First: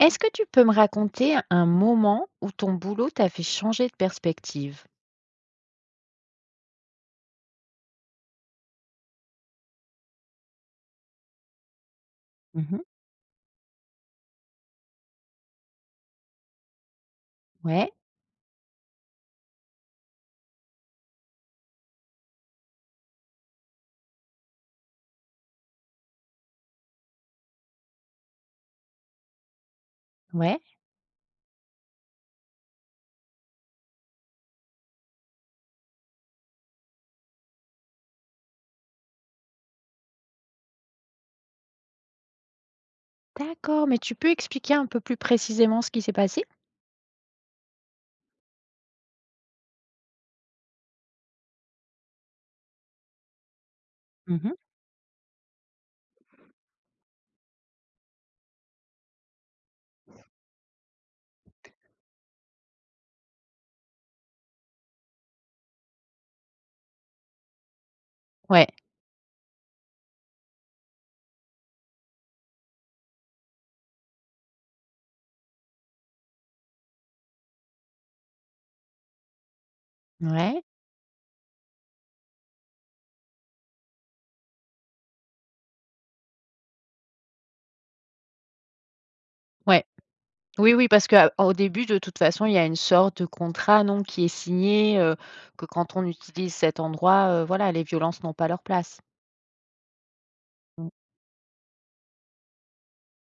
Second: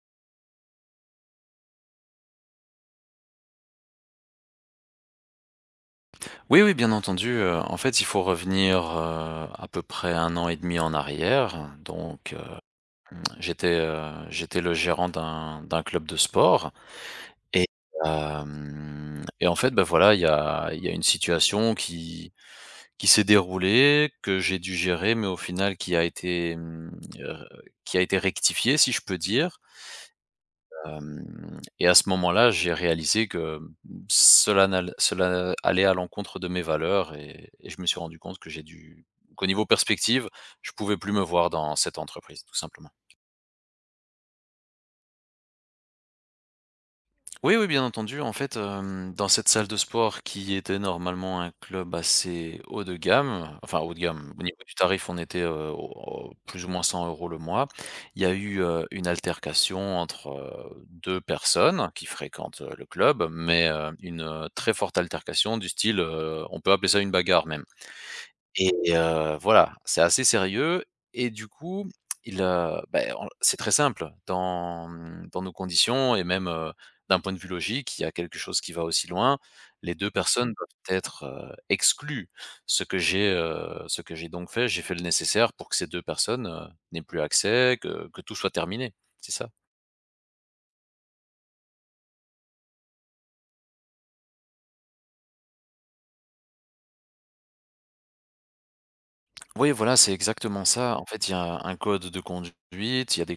Est-ce que tu peux me raconter un moment où ton boulot t'a fait changer de perspective? Oui, oui, bien entendu. En fait, il faut revenir, à peu près un an et demi en arrière. Mmh. j'étais, heu, J'étais le gérant d'un club de sport et Ouais, hem et en fait, ben voilà, il y a une situation qui s'est déroulée, que j'ai dû gérer, mais au final qui a été, heu, qui a été rectifiée, si je peux dire. ouais, Hem et à ce moment-là, j'ai réalisé que, mmh, cela allait à l'encontre de mes valeurs et je me suis rendu compte que j'ai dû qu'au niveau perspective, je pouvais plus me voir dans cette entreprise, tout simplement. d'accord, mais tu peux expliquer un peu plus précisément ce qui s'est passé? Oui, oui, bien entendu. Dans cette salle de sport qui était normalement un club assez haut de gamme, enfin haut de gamme, au niveau Mmh. du tarif, on était, au plus ou moins 100 euros le mois. Il y a eu, une altercation entre, 2 personnes qui fréquentent, le club, mais, très forte altercation du style, on peut appeler ça une bagarre même. Ouais, Et voilà, c'est assez sérieux et du coup, il, beh, on c'est très simple dans, dans nos conditions et même, d'un point de vue logique, il y a quelque chose qui va aussi loin. Les 2 personnes ouais, doivent être, exclues. Ce que j'ai donc fait, j'ai fait le nécessaire pour que ces 2 personnes, n'aient plus accès, que tout soit terminé, c'est ça. ouais. Oui, oui, parce qu'au début, de toute façon, il y a une sorte de contrat, non, qui est signé, que quand on utilise cet endroit, voilà, les violences n'ont pas leur place. Oui, voilà, c'est exactement Mmh, ça. En fait, il y a un code de conduite, il y a des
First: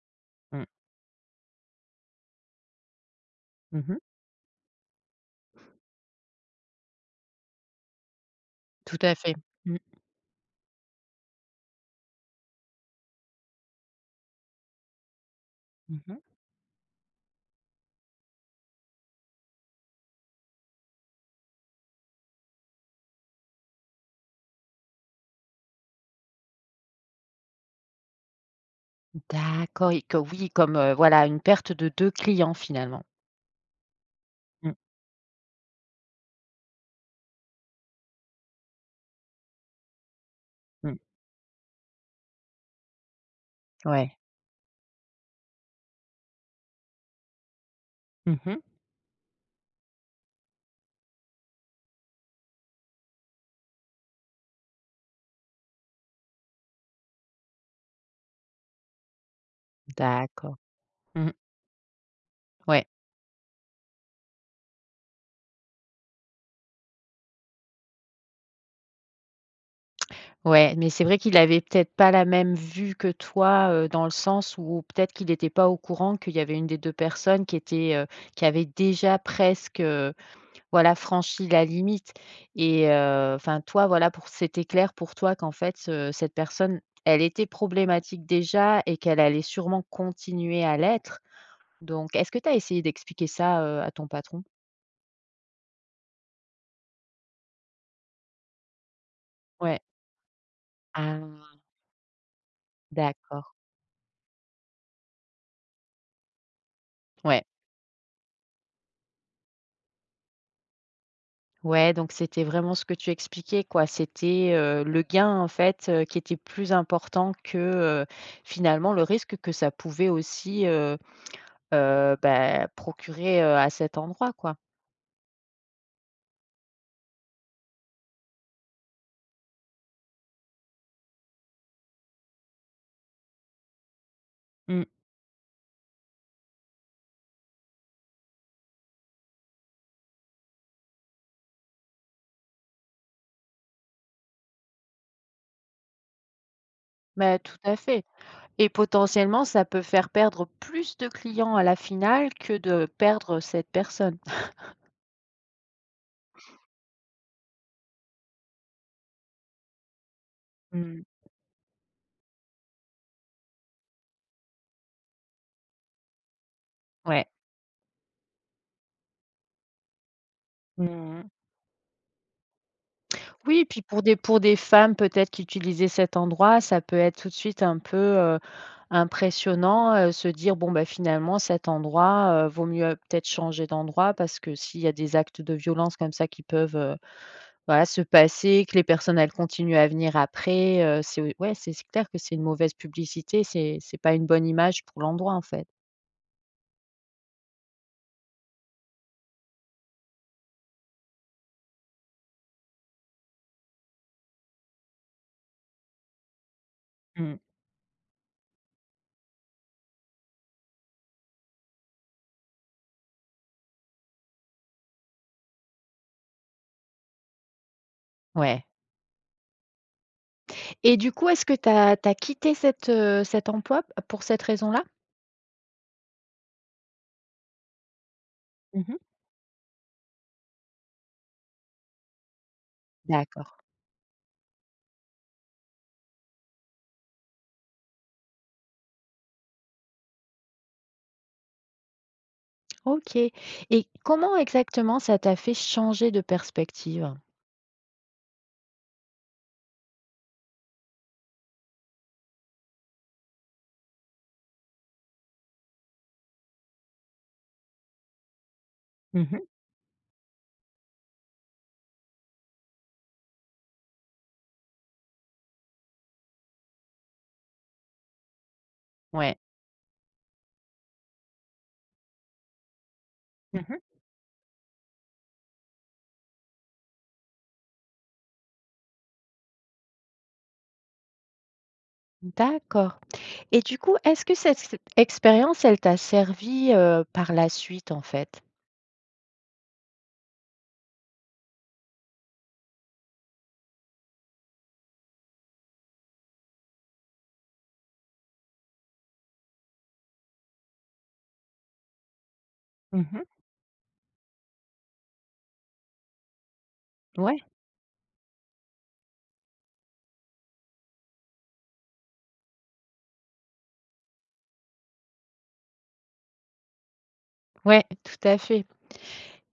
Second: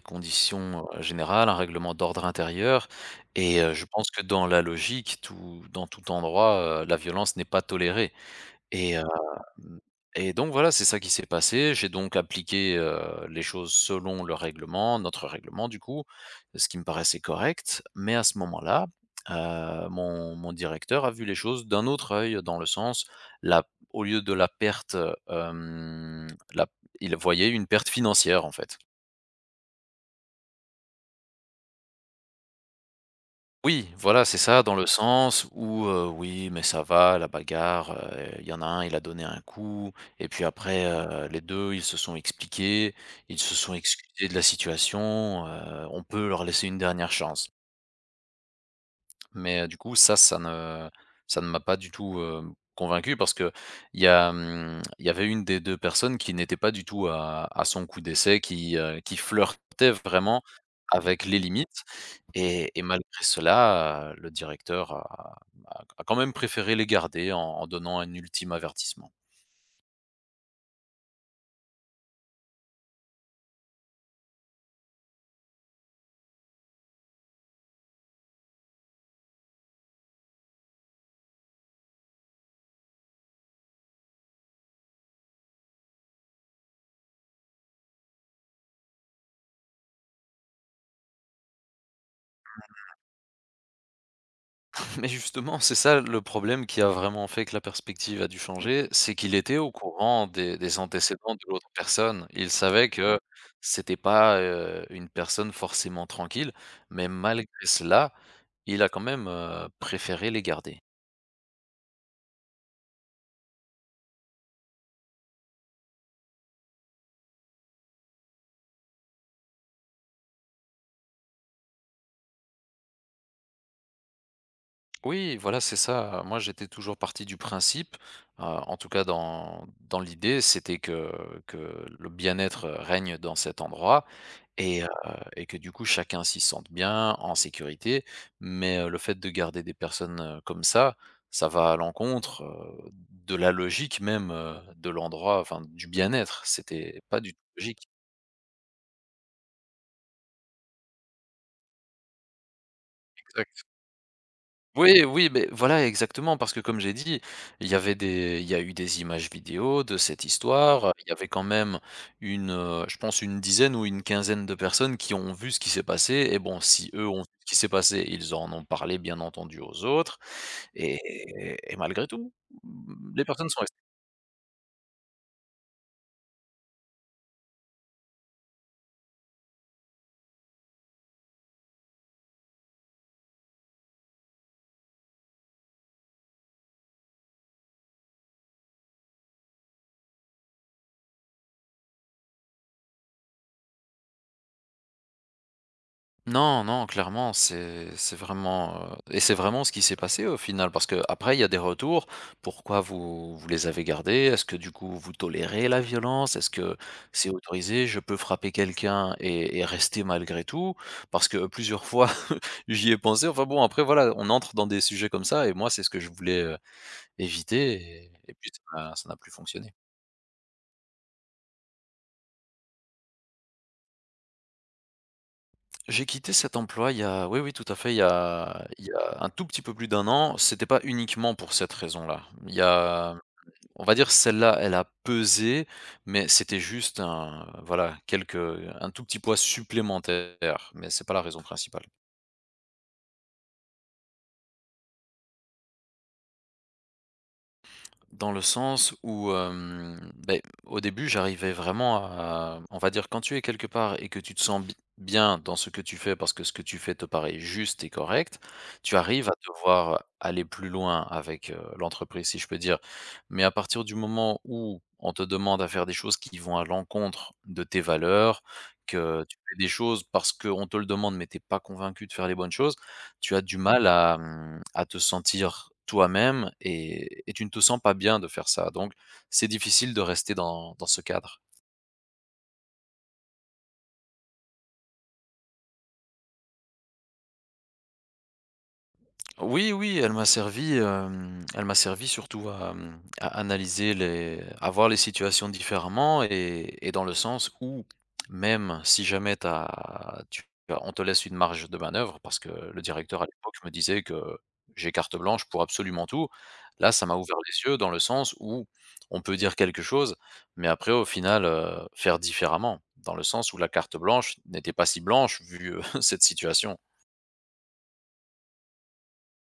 mmh. conditions générales, un règlement d'ordre intérieur, et je Mmh. pense que dans la logique, tout, dans tout endroit, la violence n'est pas tolérée. Et Tout à fait. Mmh. mmh et donc voilà, c'est ça qui s'est passé. J'ai donc appliqué, les choses selon le règlement, notre règlement du coup, Mmh. ce qui me paraissait correct. Mais à ce moment-là, mon directeur a vu les choses d'un autre œil, dans le sens, la au lieu de la perte, hem, la il voyait une perte financière en fait. D'accord et que oui, comme, voilà, une perte de 2 clients finalement. Oui, voilà, c'est ça, Mmh, dans le sens où, oui, mais ça va, la bagarre, il y en a un, il a donné un coup et puis après, mmh. Les 2, ils se sont expliqués, ils se sont Ouais. excusés de la situation, on peut leur laisser une dernière chance. Mais du coup, ça ne m'a pas du tout, convaincu parce que il y a, il y avait une des 2 personnes qui n'était pas du tout à son coup d'essai, qui flirtait vraiment D'accord. avec Mmh. les limites et Ouais, malgré cela, le directeur a quand même préféré les garder en donnant un ultime avertissement. ouais, mais c'est vrai qu'il avait peut-être pas la même vue que toi, dans le sens où peut-être qu'il n'était pas au courant qu'il y avait une des 2 personnes qui était, qui avait déjà presque, voilà, franchi la limite et enfin toi, voilà, pour c'était clair pour toi qu'en fait, cette personne, elle était problématique déjà et qu'elle allait sûrement continuer à l'être. Donc est-ce que tu as essayé d'expliquer ça, à ton patron? Mais justement, c'est ça le problème qui a vraiment fait que la perspective a dû changer, c'est qu'il était au Ouais. courant des antécédents de Ah l'autre personne. Il savait que d'accord. c'était pas, une personne forcément tranquille, mais Ouais. malgré cela, il a quand même, préféré les garder. Ouais, donc c'était vraiment ce que tu expliquais, quoi. C'était, le gain, en fait, qui était plus important que, finalement, le risque que ça pouvait aussi, bah, procurer, à cet endroit, quoi. Oui, voilà, c'est ça. Moi, j'étais toujours parti du principe, en tout cas dans dans l'idée, c'était que le bien-être règne dans cet endroit. Et Mmh. heu et que du coup chacun s'y sente bien, en sécurité. Mais le fait de garder des personnes, comme ça va à l'encontre, de la logique même, de l'endroit, enfin du bien-être. C'était pas du Mais tout tout à logique. fait et potentiellement, ça peut faire perdre plus de clients à la finale que de perdre Exact. cette personne. Oui, oui, mais voilà, exactement, parce que comme j'ai dit, il y a eu des images vidéo de cette histoire. Mmh. Il y avait quand même une, je pense une dizaine ou une quinzaine de personnes qui ont vu ce qui s'est passé et bon, si eux ont vu Ouais. ce qui s'est passé, ils en ont parlé bien entendu aux autres et Mmh. et malgré tout, les personnes sont Oui, puis pour des femmes peut-être qui utilisaient cet endroit, ça peut être tout de suite un peu, impressionnant, se dire: «Bon, bah, finalement cet endroit, vaut mieux peut-être changer d'endroit» parce que s'il y a des actes de violence comme ça qui peuvent, voilà, se passer, que les personnes elles continuent à venir après, c'est ouais, c'est clair que c'est une mauvaise publicité, c'est pas une bonne image pour l'endroit, en fait. non, non, clairement, c'est vraiment, et c'est vraiment ce qui s'est passé au final parce que après il y a des retours. Pourquoi vous vous les avez gardés? Est-ce que du coup vous tolérez la violence? Est-ce que c'est Mmh. autorisé? Je peux frapper quelqu'un et rester malgré tout? Parce que plusieurs fois j'y ai pensé. Enfin bon après voilà, on entre dans des sujets comme ça et moi c'est ce que je voulais, éviter et puis ça Ouais n'a ça n'a plus fonctionné. et du coup, est-ce que tu as quitté cet emploi pour cette raison-là? J'ai quitté cet emploi il y a oui, oui, tout à fait, il y Mmh. a un tout petit peu plus d'un an. C'était pas uniquement pour cette raison-là. Il y a D'accord. On va dire celle-là, elle a pesé, mais c'était juste un voilà, quelques un tout petit poids supplémentaire, mais c'est pas la raison principale. OK et comment exactement ça t'a fait changer de perspective? Dans le sens où, beh, au début, j'arrivais vraiment à on va dire, quand tu es quelque part et que tu te sens bi bien dans ce que tu fais, parce que ce que tu fais te paraît juste et correct, tu arrives à Mmh. devoir aller plus loin avec, l'entreprise, si je peux dire. Mais à partir du moment où on te demande à faire des choses qui vont à l'encontre de tes valeurs, que tu Ouais. fais des choses parce qu'on te le demande, mais t'es pas convaincu de faire les bonnes choses, tu as du Mmh. mal à, à te sentir toi-même et tu ne te sens pas bien de faire ça, donc c'est difficile de rester dans dans ce cadre. D'accord et du coup, est-ce que cette s expérience, elle t'a servi, par la suite, en fait? Oui, oui, elle m'a servi, elle m'a servi surtout à, à analyser les à voir les situations différemment et dans le sens où même si jamais tu tu on te laisse une marge de manœuvre parce que le directeur Mmh. à l'époque me disait que j'ai carte blanche pour absolument tout. Là, ça m'a ouvert Ouais. les yeux dans le sens où on peut dire quelque chose, mais après au final, faire différemment. Dans le sens où la carte blanche n'était pas si blanche vu, cette situation. Ouais, ouais, tout à fait.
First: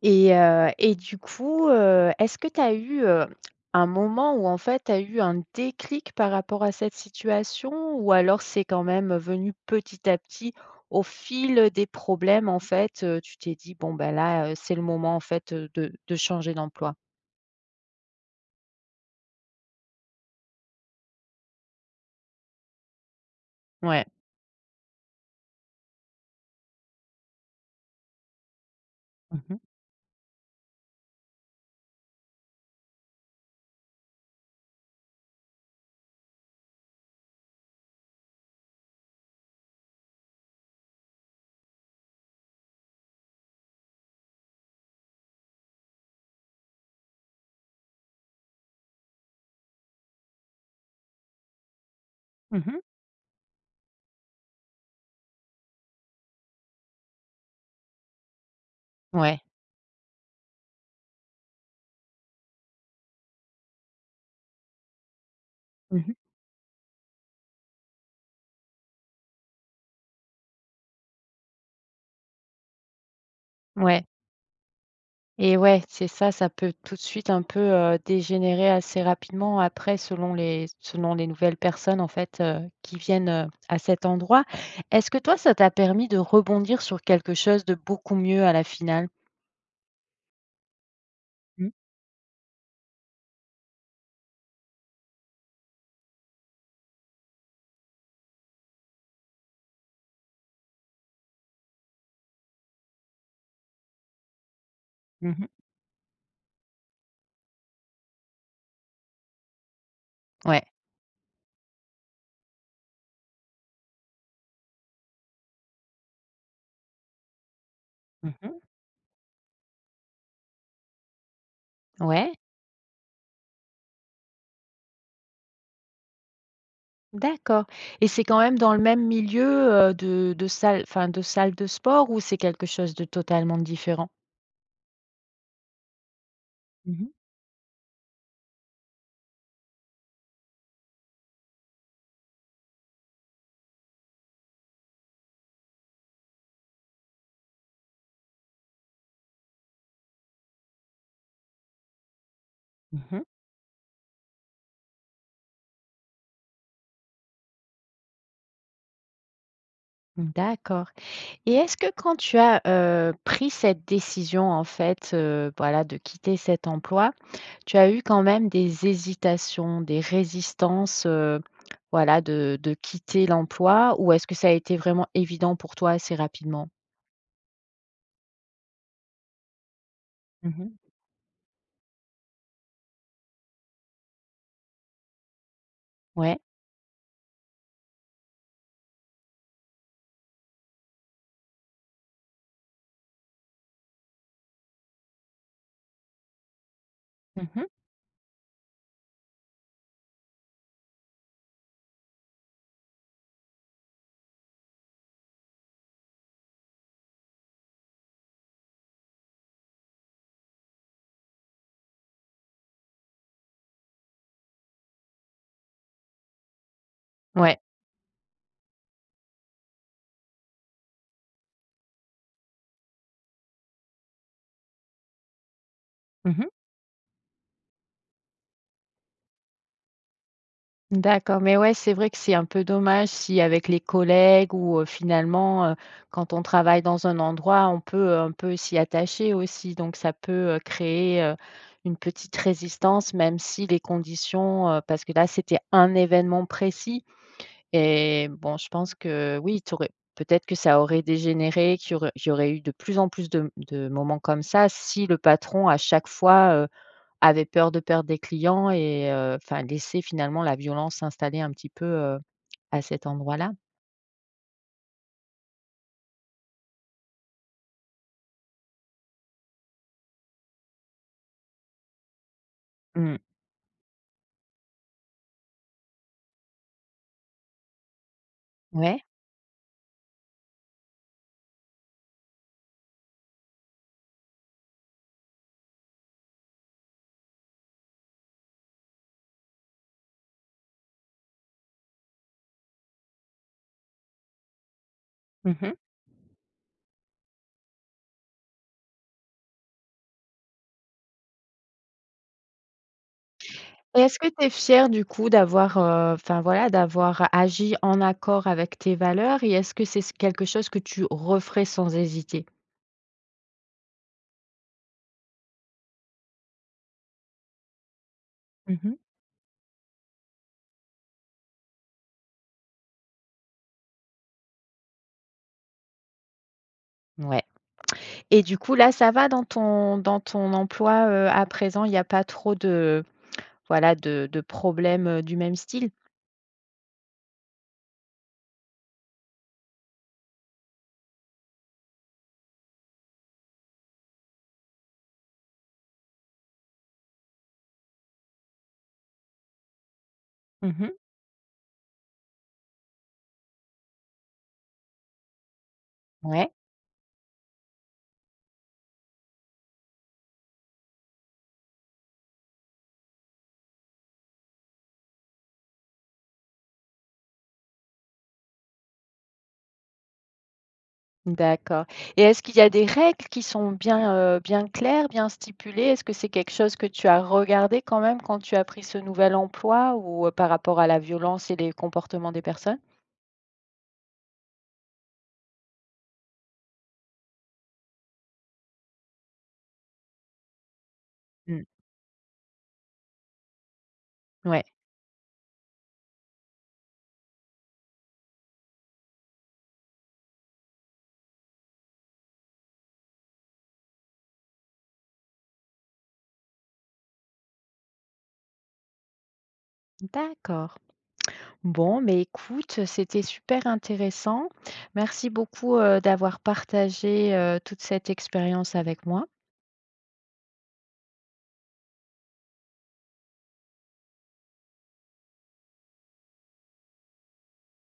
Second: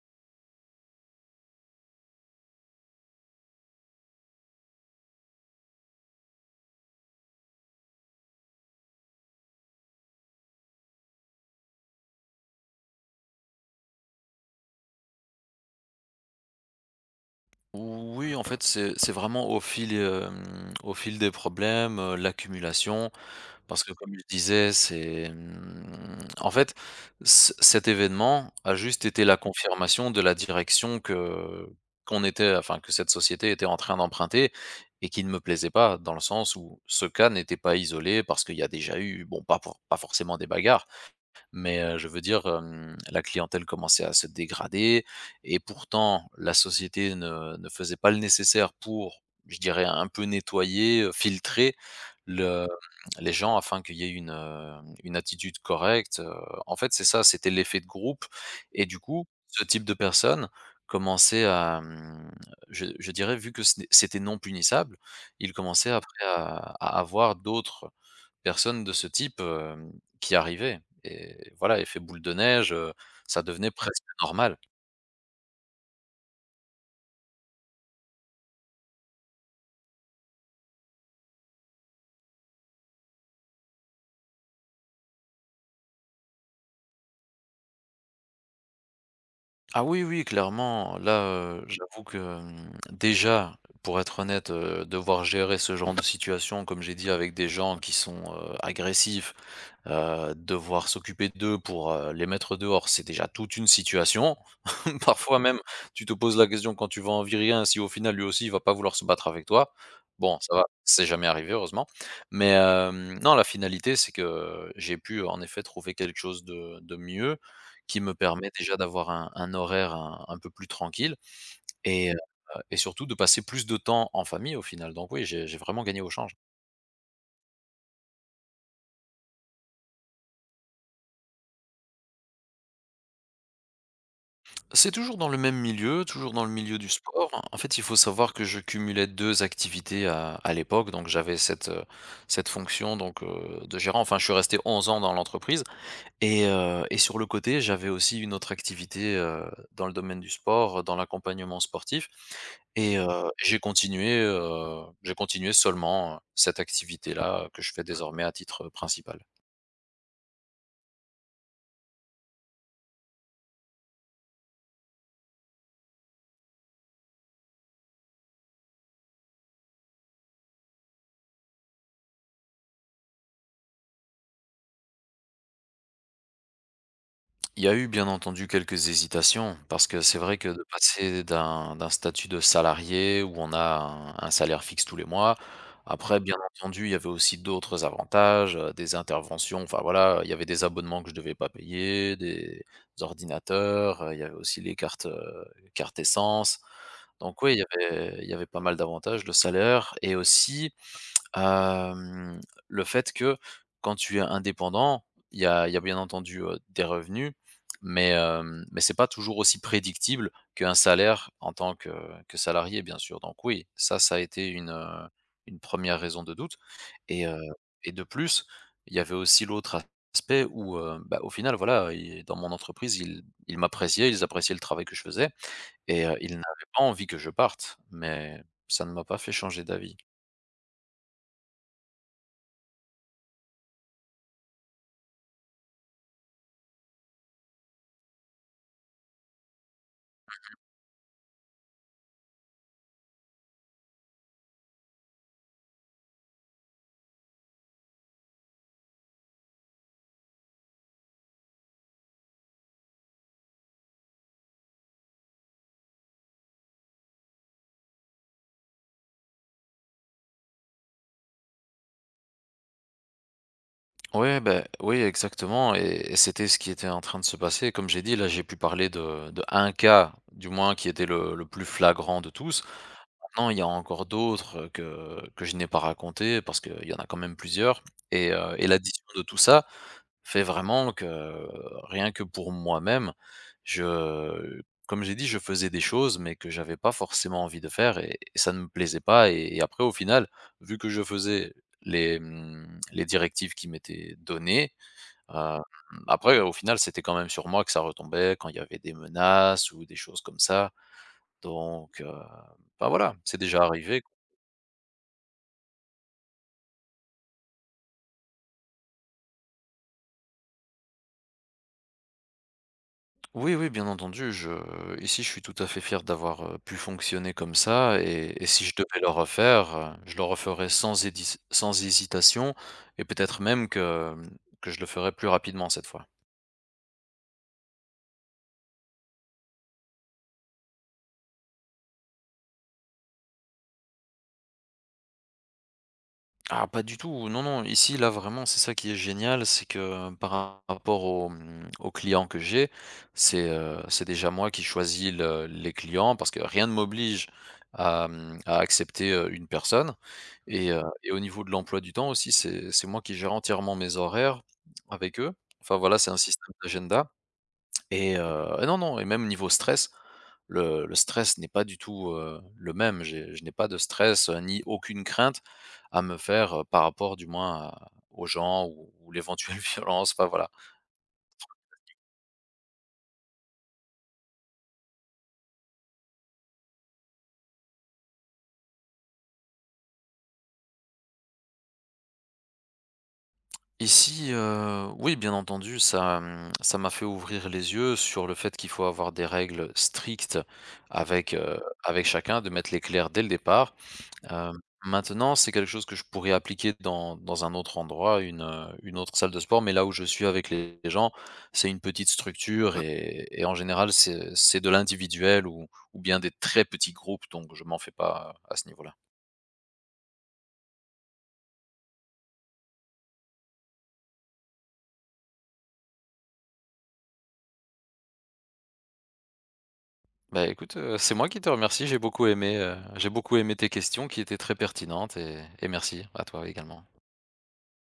Et du coup, est-ce que tu as eu, un moment où en fait tu as eu un déclic par rapport à cette situation? Ou alors c'est quand même venu petit à petit au fil des problèmes en fait, tu t'es dit: «Bon ben là, c'est le moment en fait, de changer d'emploi»? Oui, en fait, c'est vraiment au fil, au fil des problèmes, l'accumulation. Parce que Ouais. comme je disais, c'est, en fait, ce cet événement a juste été la Mmh mh. confirmation de la direction que qu'on était enfin, que cette société était en train d'emprunter et qui ne me plaisait pas. Dans le sens où ce cas n'était pas isolé parce qu'il y a déjà eu, bon, pas forcément des bagarres mais je veux dire, la clientèle commençait à se dégrader et pourtant la société ne faisait pas le nécessaire pour, je dirais, un peu nettoyer, filtrer le Mmh. les gens afin qu'il y ait une attitude correcte, en fait, c'est ça, c'était l'effet de groupe et du coup, Ouais. ce type de personnes commençait à, je dirais, vu que ce n'est c'était non punissable, il commençait Mmh. après à avoir d'autres personne de ce type, qui arrivait et voilà, effet boule de neige, ça devenait presque Ouais. normal. Et ouais, c'est ça, ça peut tout de suite un peu, dégénérer assez rapidement après selon les nouvelles personnes en fait, qui viennent, à cet endroit. Est-ce que toi, ça t'a permis de rebondir sur quelque chose de beaucoup mieux à la finale? Ah oui, oui, clairement, là, Mmh. j'avoue que, déjà, pour être honnête, devoir gérer ce genre de situation, comme j'ai dit, avec des gens qui sont, agressifs. Devoir s'occuper d'eux pour, les mettre dehors, c'est déjà toute une situation. Parfois Mmh. même, tu te poses la question quand tu vas en virer un, si au final lui aussi il va pas vouloir se battre avec toi. Bon, ça va, Ouais. c'est jamais arrivé heureusement. Mais, non, la finalité, c'est que j'ai pu en effet trouver quelque chose de mieux, qui me permet Mmh. déjà d'avoir un horaire un peu plus tranquille et heu Ouais, et surtout de passer plus de temps en famille au final. Donc oui, j'ai vraiment gagné au change. d'accord et c'est quand même dans le même milieu, de salle enfin de salle de sport ou c'est quelque chose de totalement différent? C'est toujours dans le même milieu, toujours dans le milieu du Mmh mh. sport. En fait, il faut savoir que je cumulais 2 activités à l'époque, donc j'avais cette, cette fonction donc, de gérant. Enfin, je suis resté 11 ans dans l'entreprise et sur le côté, j'avais aussi une autre activité, dans le domaine du sport, dans l'accompagnement sportif et Mmh. J'ai continué seulement, cette activité-là, que je fais désormais à titre principal. D'accord. Et est-ce que quand tu as, pris cette décision en fait, voilà de quitter cet emploi, tu as eu quand même des hésitations, des résistances, voilà de quitter l'emploi ou est-ce que ça a été vraiment évident pour toi assez rapidement? Il y a eu bien entendu quelques hésitations parce que c'est vrai que de Mmh. passer d'un statut de salarié où on a un salaire fixe tous les mois, après bien Ouais. entendu il y avait aussi d'autres avantages, des interventions, enfin voilà, il y avait des abonnements que je devais pas payer, des ordinateurs, il y avait aussi les cartes, cartes essence. Donc oui, Mmh. Il y avait pas mal d'avantages, le salaire et aussi Hem, le fait que quand tu es indépendant, il y a bien entendu, des revenus, mais mais c'est pas toujours aussi prédictible qu'un salaire en tant que salarié, bien sûr. Donc oui, ça a été une 1 raison de doute et Ouais. et de plus, il y avait aussi l'autre aspect où, bah, au final, voilà, i dans mon entreprise, ils m'appréciaient, ils appréciaient le travail que je faisais et ils n'avaient Mmh. pas envie que je parte, mais ça ne m'a pas fait changer d'avis. D'accord, mais ouais, c'est vrai que c'est un peu dommage si avec les collègues ou, finalement, quand on travaille dans un endroit, on peut un peu s'y attacher aussi. Donc ça peut, créer, une petite résistance même si les conditions, parce que là, c'était un événement précis et bon, je pense que oui, tu peut-être que ça aurait dégénéré, qu'il y aurait eu de plus en plus de moments comme ça si le patron à chaque fois, avait peur de perdre des clients et enfin laisser finalement la violence s'installer un petit peu, à cet endroit-là. Ouais, ben, oui, exactement. Et c'était ce qui était en train de se passer. Comme j'ai dit, là, j'ai pu parler de un cas, du moins, qui était le plus flagrant de tous. Mmh. Maintenant, il y a encore d'autres que je n'ai pas raconté parce qu'il y en a quand même plusieurs. Et l'addition Ouais. de tout ça fait vraiment que, rien que pour moi-même, je comme j'ai dit, je faisais des choses, mais que j'avais pas forcément envie de faire et ça ne me plaisait pas et après au final, vu que je faisais les, les directives qui m'étaient données, heu, Mmh. après au final, c'était quand même sur moi que ça retombait quand il y avait des menaces ou des choses comme ça, donc bah, voilà, c'est déjà Et arrivé. est-ce que tu es fière du coup d'avoir, enfin voilà, d'avoir agi en accord avec tes valeurs et est-ce que c'est c quelque chose que tu referais sans hésiter? Oui, oui, bien entendu, je ici, je suis tout à fait fier d'avoir, pu fonctionner comme ça, et si je Mmh. devais le refaire, je le referais sans hésitation, et peut-être même que, que je le ferais plus rapidement cette fois. Ouais. Et du coup là, ça va dans ton emploi, à présent, il y a pas trop de voilà de problèmes, du même style? Ah, pas du tout. Non, non, ici, là, vraiment, c'est ça qui est génial, c'est que par rapport aux, aux clients que j'ai, c'est déjà moi qui choisis le les clients parce que rien ne m'oblige à, à accepter, une personne, et Mmh. et au niveau de l'emploi du temps aussi, c'est moi qui gère entièrement mes horaires avec eux. Enfin, voilà, c'est un Ouais. système d'agenda. Et non, non, et même niveau stress, le stress n'est pas du tout, le même. J'ai je n'ai pas de stress, ni aucune crainte à me faire, par rapport du moins à aux gens ou l'éventuelle violence, enfin voilà. D'accord et est-ce qu'il y a des règles qui sont bien, bien claires, bien stipulées? Est-ce que c'est quelque chose que tu as regardé quand même quand tu as pris ce nouvel emploi ou par rapport à la violence et les comportements des personnes? Ici, oui, bien entendu, ça, ça m'a fait ouvrir les yeux sur le fait qu'il faut avoir des règles strictes avec, Mmh, avec chacun, de mettre les clairs dès le départ. Heu, ouais. Maintenant, c'est quelque chose que je pourrais appliquer dans un autre endroit, une autre salle de sport, mais là où je suis avec les gens, c'est une petite structure et en général, c'est de l'individuel ou bien des très petits groupes, donc je m'en fais pas à ce niveau-là. D'accord. Bon, mais écoute, c'était super intéressant. Merci beaucoup, d'avoir partagé, toute cette expérience avec moi. Bah, écoute, c'est moi qui te remercie, j'ai beaucoup aimé tes questions qui étaient très pertinentes et merci à toi également.